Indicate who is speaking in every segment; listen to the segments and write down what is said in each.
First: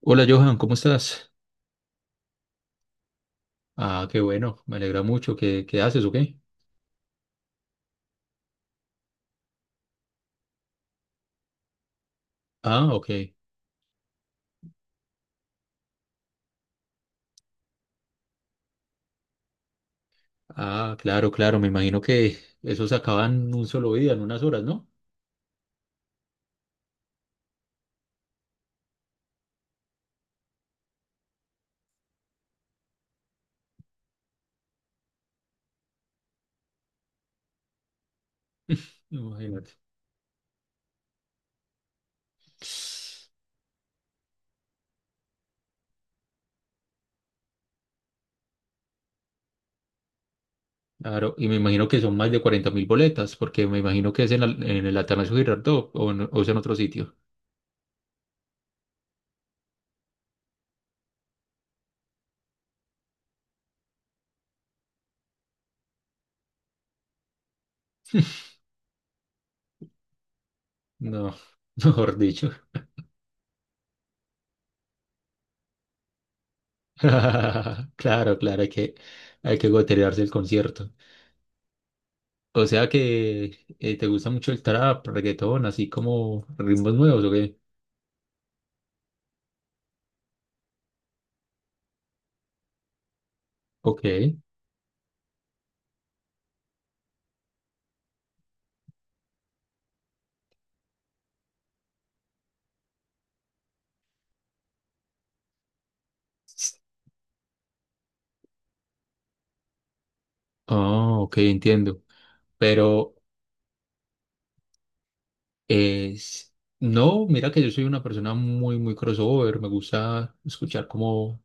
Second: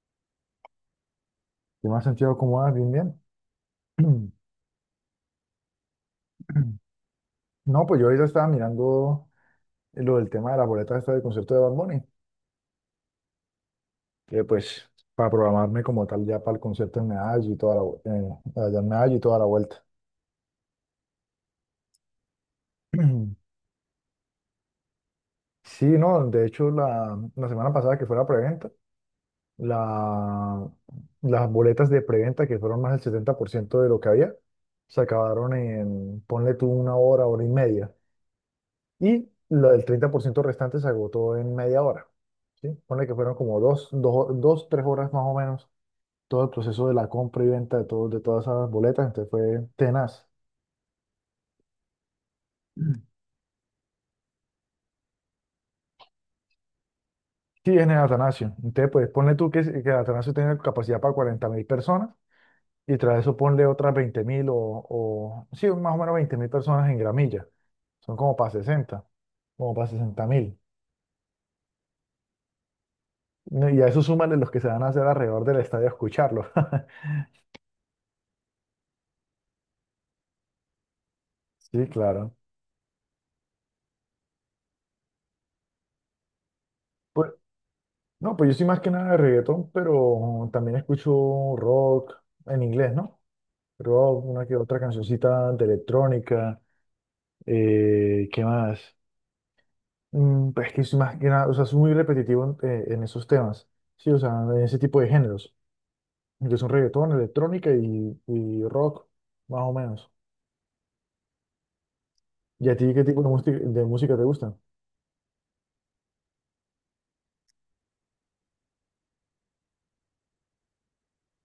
Speaker 1: Hola Johan, ¿cómo estás?
Speaker 2: ¿Qué más, Santiago? ¿Cómo vas? Bien, bien.
Speaker 1: Ah, qué bueno, me alegra mucho. ¿Qué haces o qué?
Speaker 2: No, pues yo ahorita estaba mirando lo del tema de las boletas esta del concierto de Bad Bunny,
Speaker 1: Ah, ok.
Speaker 2: que pues para programarme como tal ya para el concierto en Medallo y toda la, allá en Medallo y toda la vuelta.
Speaker 1: Ah, claro, claro, me imagino que eso se acaba en un solo día, en unas horas, ¿no?
Speaker 2: Sí, no, de hecho la, semana pasada que fue la preventa, la, las boletas de preventa que fueron más del 70% de lo que había, se acabaron en, ponle tú una hora, hora y media. Y lo
Speaker 1: Imagínate.
Speaker 2: del 30% restante se agotó en media hora, ¿sí? Ponle que fueron como dos, tres horas más o menos todo el proceso de la compra y venta de, todo, de todas esas boletas, entonces fue tenaz.
Speaker 1: Claro, y me imagino que son más de 40 mil
Speaker 2: Mm.
Speaker 1: boletas, porque me imagino que es en el Atanasio Girardot o en, o es en otro sitio.
Speaker 2: Sí, en el Atanasio. Entonces, pues ponle tú que el Atanasio tenga capacidad para 40.000 personas y tras eso ponle otras 20.000 o, sí, más o menos 20.000 personas en gramilla. Son como para 60.000.
Speaker 1: No, mejor dicho.
Speaker 2: Y a eso súmale los que se van a hacer alrededor del estadio a escucharlo.
Speaker 1: Claro, claro, hay que goterearse el concierto.
Speaker 2: Sí, claro.
Speaker 1: O sea que te gusta mucho el trap, reggaetón, así como ritmos nuevos, ¿o
Speaker 2: Pues
Speaker 1: qué?
Speaker 2: no, pues yo soy más que nada de reggaetón, pero también escucho rock en inglés, ¿no?
Speaker 1: Ok.
Speaker 2: Rock, una que otra cancioncita de electrónica, ¿qué más? Pues es que soy más que nada, o sea, soy muy repetitivo en esos temas, sí, o sea, en ese tipo de géneros, que son reggaetón, electrónica y rock, más o menos.
Speaker 1: Oh, ok, entiendo.
Speaker 2: ¿Y a ti qué
Speaker 1: Pero
Speaker 2: tipo de música te gusta?
Speaker 1: es... No, mira que yo soy una persona muy crossover. Me gusta escuchar como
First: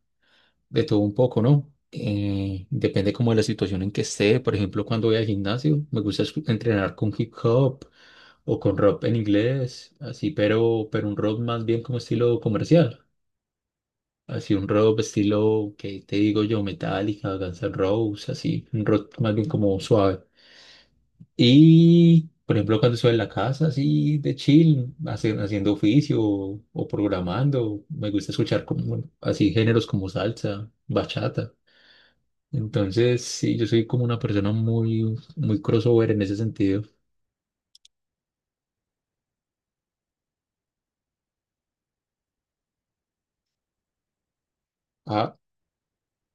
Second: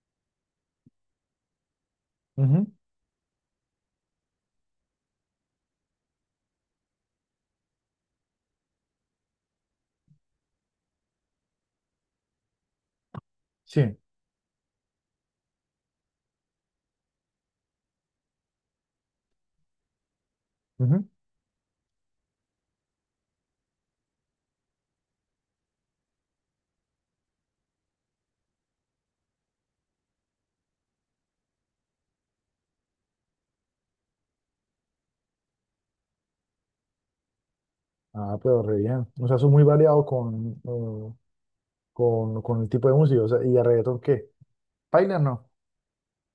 Speaker 1: de todo un poco, ¿no?
Speaker 2: Ujú.
Speaker 1: Depende como de la situación en que esté. Por ejemplo, cuando voy al gimnasio, me gusta entrenar con hip hop o con rock en inglés, así, pero un rock más bien como estilo comercial.
Speaker 2: Sí.
Speaker 1: Así un rock estilo, ¿que te digo yo? Metallica, Guns N' Roses, así, un rock más bien como suave.
Speaker 2: Ujú.
Speaker 1: Y, por ejemplo, cuando estoy en la casa, así de chill, haciendo oficio o programando, me gusta escuchar como, bueno, así géneros como salsa, bachata. Entonces, sí, yo soy como una persona muy crossover en ese sentido.
Speaker 2: Ah, pero re bien. O sea, soy muy variado con, con el tipo de música, o sea, ¿y a reggaetón qué? ¿Pailas
Speaker 1: Ah,
Speaker 2: no?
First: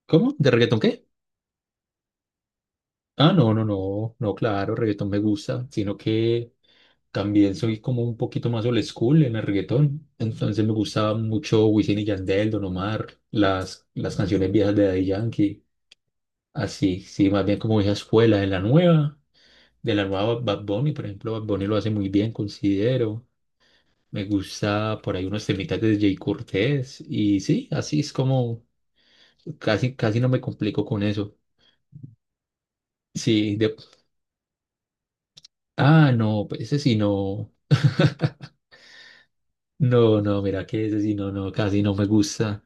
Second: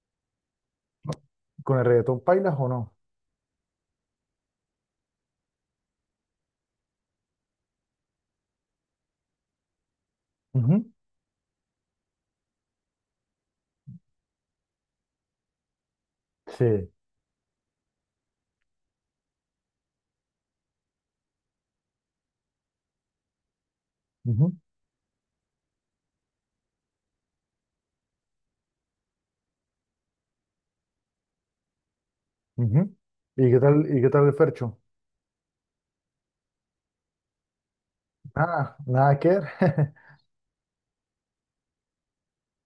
Speaker 1: ¿cómo? ¿De reggaetón qué?
Speaker 2: ¿Con el reggaetón pailas o no?
Speaker 1: Ah, no, claro, reggaetón me gusta, sino que también soy como un poquito más old school en el reggaetón. Entonces me
Speaker 2: Ujú.
Speaker 1: gustaba mucho Wisin y Yandel, Don Omar, las canciones viejas de Daddy Yankee.
Speaker 2: Sí.
Speaker 1: Así, sí, más bien como esa escuela, de la nueva Bad Bunny, por ejemplo, Bad Bunny lo hace muy bien, considero. Me
Speaker 2: Ujú.
Speaker 1: gusta por ahí unos temitas de Jay Cortés y sí, así es como casi no me complico con eso.
Speaker 2: Ujú. ¿Y
Speaker 1: Sí,
Speaker 2: qué
Speaker 1: de...
Speaker 2: tal, el Fercho?
Speaker 1: Ah, no, pues ese sí no.
Speaker 2: Nada, nada que ver.
Speaker 1: No, no, mira que ese sí no, no, casi no me gusta.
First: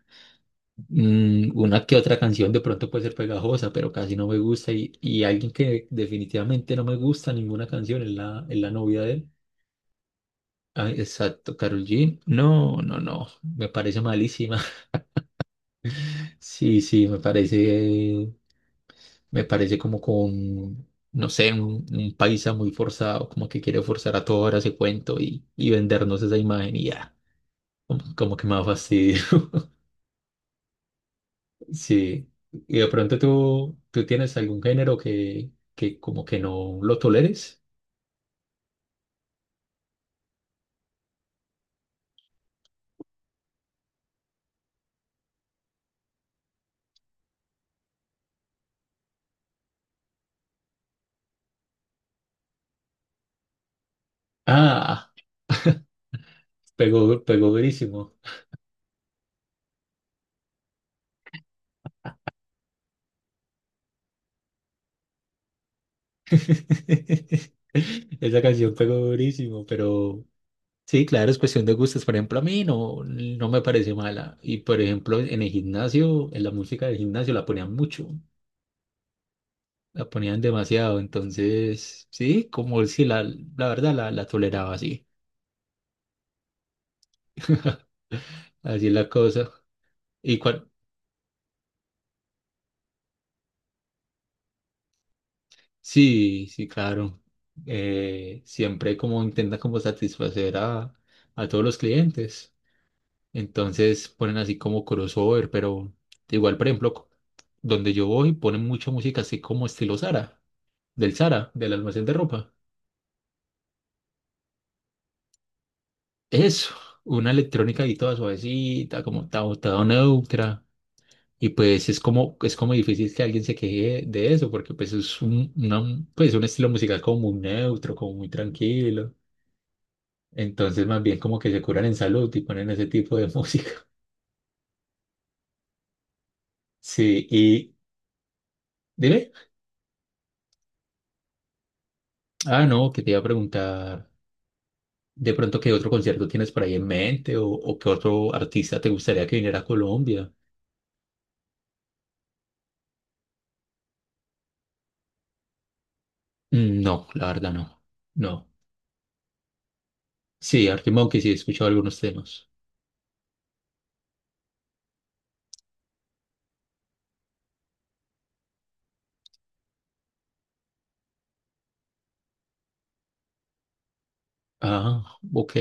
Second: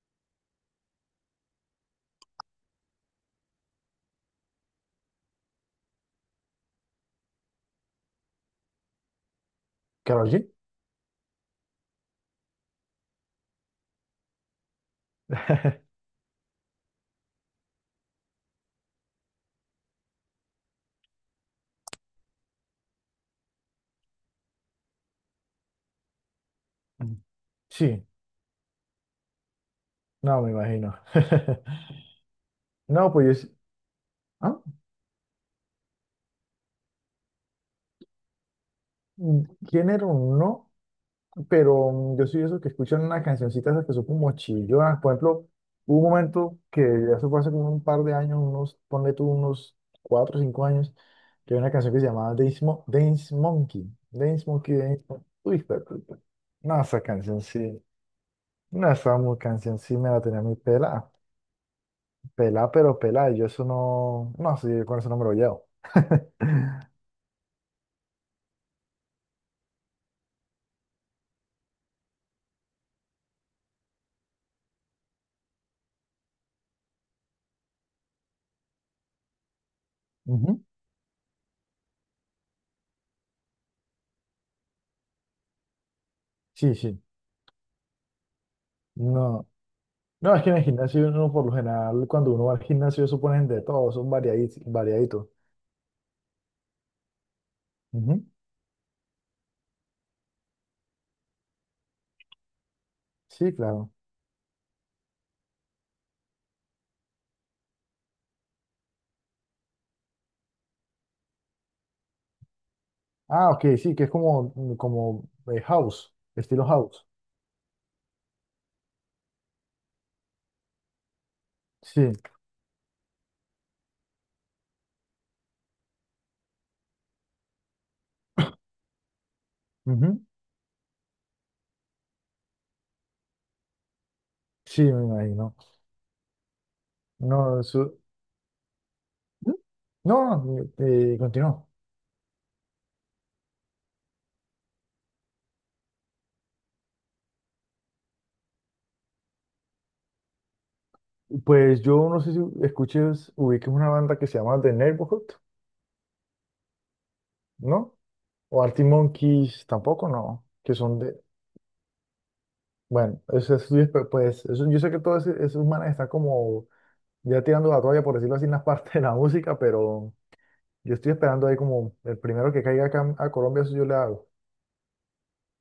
Speaker 1: Mm, una que otra canción de pronto puede ser pegajosa, pero casi no me gusta. Y alguien que definitivamente no me gusta ninguna canción es es la novia de él.
Speaker 2: ¿Karol G?
Speaker 1: Ay, exacto, Karol G. No, no, no, me parece malísima. Sí, sí, me parece, como con, no sé, un paisa muy forzado, como que quiere forzar a toda hora ese cuento y vendernos esa imagen y ya,
Speaker 2: Sí,
Speaker 1: como que me da fastidio.
Speaker 2: no, me imagino.
Speaker 1: Sí, y de
Speaker 2: No,
Speaker 1: pronto
Speaker 2: pues,
Speaker 1: tú tienes
Speaker 2: ¿ah?
Speaker 1: algún género que como que no lo toleres.
Speaker 2: ¿Género no? Pero yo soy de esos que escuchan una cancioncita esas que son como chillonas. Por ejemplo, hubo un momento que eso fue hace como un par de años, ponle tú unos 4 o 5 años, que había una canción que se llamaba Dance, Dance Monkey. Dance Monkey,
Speaker 1: Ah,
Speaker 2: Uy, espera, espera, espera. No, esa
Speaker 1: pegó,
Speaker 2: canción
Speaker 1: pegó
Speaker 2: sí.
Speaker 1: durísimo.
Speaker 2: No, esa canción sí me la tenía muy pelada. Pelada, pero pelada. Y yo eso no. No, sí, yo con eso no me lo llevo.
Speaker 1: Esa canción pegó durísimo, pero... Sí, claro, es cuestión de gustos. Por ejemplo, a mí no, no me parece mala. Y por ejemplo, en el gimnasio, en la música del gimnasio la ponían mucho, la ponían
Speaker 2: Ujú.
Speaker 1: demasiado. Entonces, sí, como si la, la verdad la toleraba así.
Speaker 2: Sí, sí.
Speaker 1: Así es la
Speaker 2: No.
Speaker 1: cosa.
Speaker 2: No,
Speaker 1: Y
Speaker 2: es que en el
Speaker 1: cual,
Speaker 2: gimnasio uno por lo general, cuando uno va al gimnasio, eso ponen de todo, son variaditos.
Speaker 1: sí, sí, claro.
Speaker 2: Ujú.
Speaker 1: Siempre como intenta como a todos los clientes.
Speaker 2: Sí, claro.
Speaker 1: Entonces ponen así como crossover, pero igual, por ejemplo, donde yo voy ponen mucha música así como estilo Sara del Zara, del almacén de ropa.
Speaker 2: Ah, ok, sí, que es como, como house, estilo
Speaker 1: Eso,
Speaker 2: house.
Speaker 1: una electrónica ahí toda suavecita, toda neutra. Y pues
Speaker 2: Sí,
Speaker 1: es como difícil que alguien se queje de eso, porque pues pues un estilo musical como muy neutro, como muy tranquilo.
Speaker 2: ujú.
Speaker 1: Entonces más bien como que se curan en salud y ponen ese tipo de música.
Speaker 2: Sí, me imagino.
Speaker 1: Sí,
Speaker 2: No,
Speaker 1: y
Speaker 2: su-
Speaker 1: dime,
Speaker 2: no, no, continuó.
Speaker 1: ah, no, que te iba a preguntar de pronto qué otro concierto tienes por ahí en mente o qué otro artista te gustaría que viniera a Colombia.
Speaker 2: Pues yo no sé si escuches, ubiques una banda que se llama The Neighborhood,
Speaker 1: Mm, no, la verdad no.
Speaker 2: ¿no?
Speaker 1: No.
Speaker 2: O Artie Monkeys, tampoco, no.
Speaker 1: Sí,
Speaker 2: Que
Speaker 1: Arctic
Speaker 2: son de,
Speaker 1: sí, he escuchado algunos temas.
Speaker 2: bueno, eso es, pues, eso, yo sé que todos esos manes están como ya tirando la toalla, por decirlo así, en la parte de la música, pero yo estoy esperando ahí como el primero que caiga acá a Colombia, eso yo le hago.
Speaker 1: Ah, ok,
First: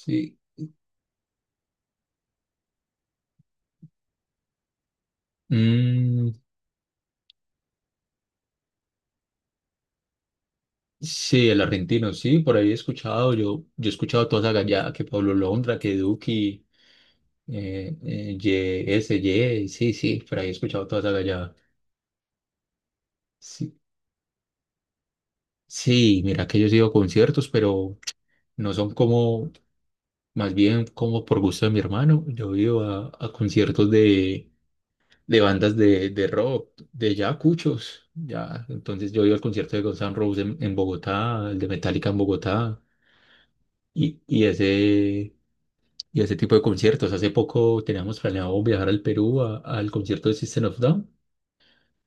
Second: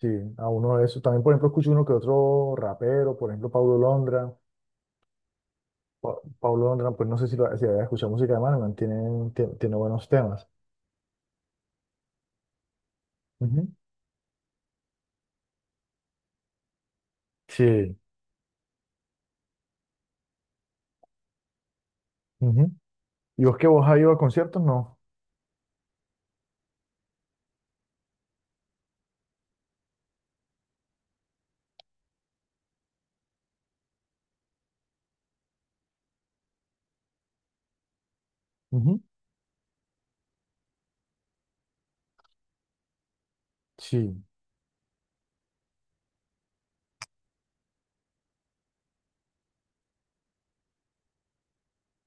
Speaker 2: Sí, a uno de esos. También, por ejemplo, escucho uno que otro rapero, por ejemplo, Paulo Londra.
Speaker 1: Mm,
Speaker 2: Paulo Londra, pues no sé si había escuchado música de Manuel, tiene, buenos temas.
Speaker 1: sí, el argentino, sí, por ahí he escuchado,
Speaker 2: Ujú.
Speaker 1: yo he escuchado toda esa gallada, que Pablo Londra, que Duki,
Speaker 2: Sí.
Speaker 1: YS, Ye, sí, sí, por ahí he escuchado toda esa gallada.
Speaker 2: Ujú. ¿Y vos que
Speaker 1: Sí,
Speaker 2: vos has ido a conciertos? No.
Speaker 1: sí, mira que yo he ido a conciertos, pero no son como, más bien como por gusto de mi hermano, yo he ido a conciertos de rock, de ya cuchos, ya.
Speaker 2: Ujú.
Speaker 1: Entonces yo he ido al concierto de Guns N' Roses en Bogotá, el de Metallica en Bogotá, y,
Speaker 2: Sí,
Speaker 1: y ese, y ese tipo de conciertos. Hace poco teníamos planeado viajar al Perú al concierto de System of Down.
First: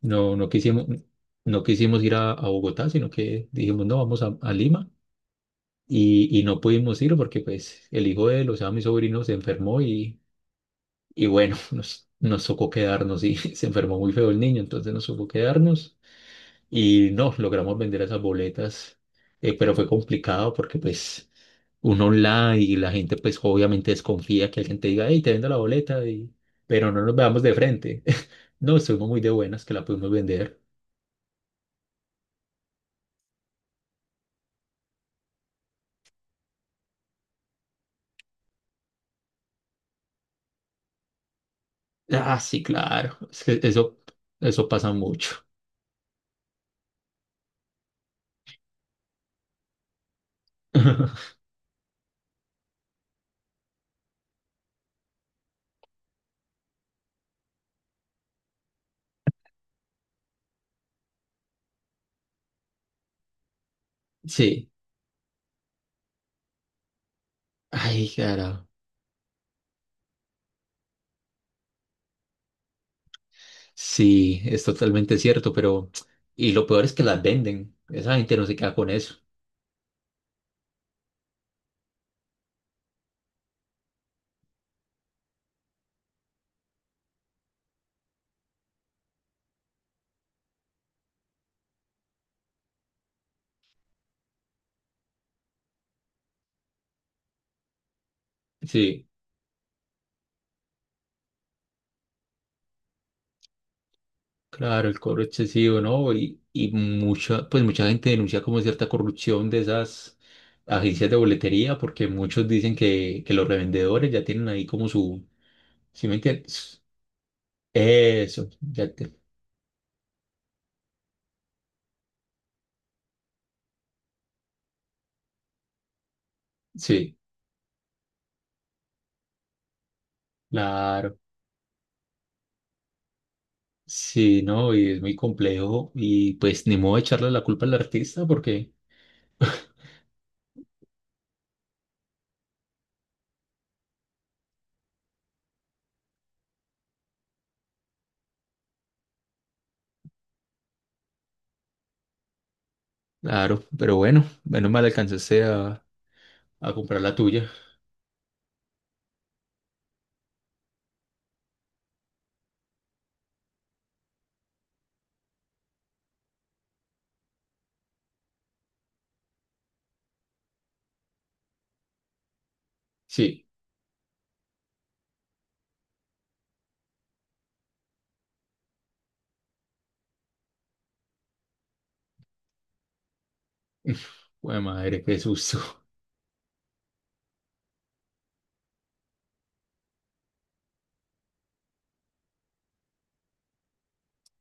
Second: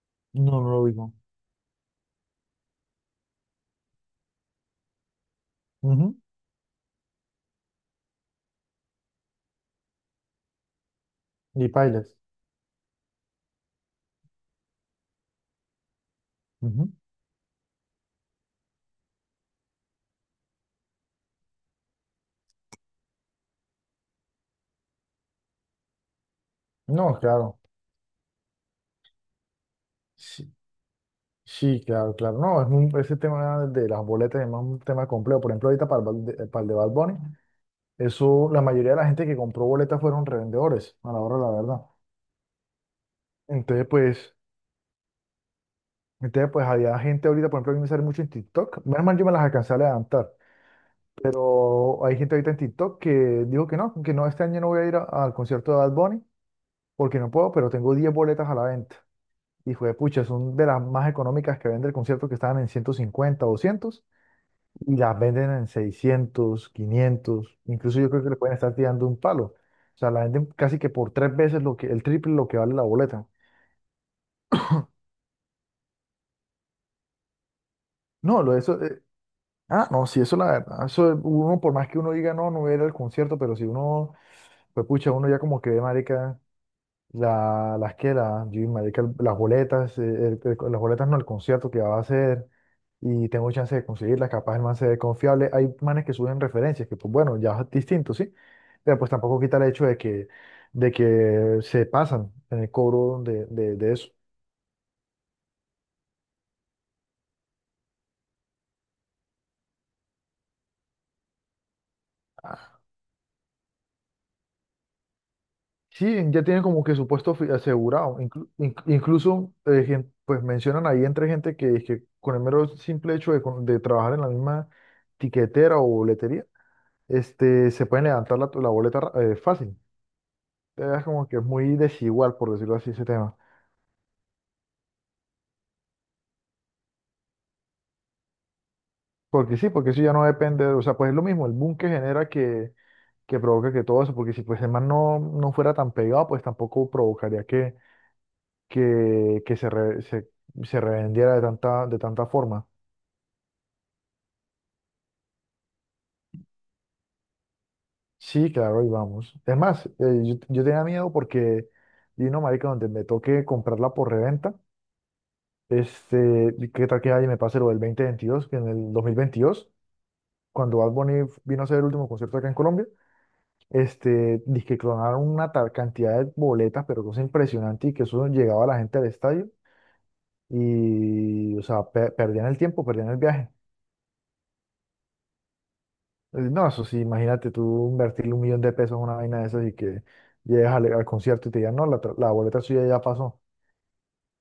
Speaker 1: No,
Speaker 2: no,
Speaker 1: no
Speaker 2: no
Speaker 1: quisimos,
Speaker 2: lo digo.
Speaker 1: no quisimos ir a Bogotá, sino que dijimos, no, vamos a Lima. Y no pudimos ir porque pues el hijo de él, o sea, mi sobrino se enfermó y bueno,
Speaker 2: Ni bailes.
Speaker 1: nos tocó quedarnos y se enfermó muy feo el niño, entonces nos tocó quedarnos.
Speaker 2: Ujú.
Speaker 1: Y nos logramos vender esas boletas, pero fue complicado porque pues uno online y la gente pues obviamente desconfía que alguien te diga, hey, te vendo la boleta, y... pero no nos
Speaker 2: No,
Speaker 1: veamos de
Speaker 2: claro.
Speaker 1: frente. No, estuvimos muy de buenas que la pudimos
Speaker 2: Sí,
Speaker 1: vender.
Speaker 2: sí, claro, claro. No, es ese tema de las boletas es más un tema complejo. Por ejemplo, ahorita para para el de Bad Bunny, eso, la mayoría de la gente que compró boletas fueron revendedores, a la hora de la verdad.
Speaker 1: Ah, sí, claro, es que
Speaker 2: Entonces,
Speaker 1: eso,
Speaker 2: pues,
Speaker 1: eso pasa mucho.
Speaker 2: entonces, pues había gente ahorita, por ejemplo, a mí me sale mucho en TikTok. Menos mal yo me las alcancé a levantar. Pero hay gente ahorita en TikTok que dijo que no, este año no voy a ir al concierto de Bad Bunny porque no puedo, pero tengo 10 boletas a la venta. Y fue, pucha, son de las más económicas que vende el concierto que estaban en 150 200
Speaker 1: Sí,
Speaker 2: y las venden en 600 500. Incluso
Speaker 1: ay,
Speaker 2: yo creo que le pueden
Speaker 1: cara,
Speaker 2: estar tirando un palo. O sea, la venden casi que por tres veces lo que, el triple lo que vale la boleta.
Speaker 1: sí, es totalmente cierto, pero y lo peor es que las venden, esa gente
Speaker 2: No,
Speaker 1: no
Speaker 2: lo
Speaker 1: se
Speaker 2: de
Speaker 1: queda
Speaker 2: eso,
Speaker 1: con eso.
Speaker 2: ah, no, sí, eso la verdad. Eso uno, por más que uno diga, no, no voy a ir al concierto, pero si uno, pues pucha, uno ya como que ve, marica, la, las que, la, yo, marica, las boletas, las boletas no, el concierto que va a hacer, y tengo chance de conseguirlas, capaz el man se ve confiable. Hay manes que suben referencias, que pues bueno, ya es distinto, ¿sí? Pero
Speaker 1: Sí.
Speaker 2: pues tampoco quita el hecho de que se pasan en el cobro de eso.
Speaker 1: Claro, el cobro excesivo, ¿no? Y mucha, pues mucha gente denuncia como cierta corrupción de esas agencias de boletería, porque muchos dicen que los revendedores ya tienen ahí como su, ¿sí
Speaker 2: Sí,
Speaker 1: me
Speaker 2: ya tienen
Speaker 1: entiendes?
Speaker 2: como que su puesto asegurado.
Speaker 1: Eso, ya te,
Speaker 2: Incluso pues mencionan ahí entre gente que con el mero simple hecho de, de trabajar en la misma tiquetera o boletería,
Speaker 1: sí,
Speaker 2: este, se pueden levantar la boleta fácil. Es
Speaker 1: claro,
Speaker 2: como que es muy desigual, por decirlo así, ese tema.
Speaker 1: sí, ¿no? Y es muy complejo y pues ni modo de echarle la culpa al artista porque,
Speaker 2: Porque sí, porque eso ya no depende, o sea, pues es lo mismo, el boom que genera que provoca que todo eso, porque si pues el man no, no fuera tan pegado, pues tampoco provocaría que, que se, se revendiera de tanta forma.
Speaker 1: claro, pero bueno, menos mal alcanzaste a comprar la tuya.
Speaker 2: Sí, claro, y vamos. Es más, yo tenía miedo porque, y no, marica, donde me toque comprarla por reventa, este, y qué tal que ahí me pase lo del 2022, que en el 2022, cuando Bad Bunny vino a hacer el último concierto acá en Colombia,
Speaker 1: Sí,
Speaker 2: este, dizque clonaron una tal cantidad de boletas, pero cosa impresionante, y que eso llegaba a la gente al estadio, y, o sea, perdían el tiempo, perdían el viaje.
Speaker 1: bueno, madre, qué susto.
Speaker 2: No, eso sí, imagínate tú invertirle un millón de pesos en una vaina de esas y que llegues al concierto y te digan, no, la boleta suya ya pasó.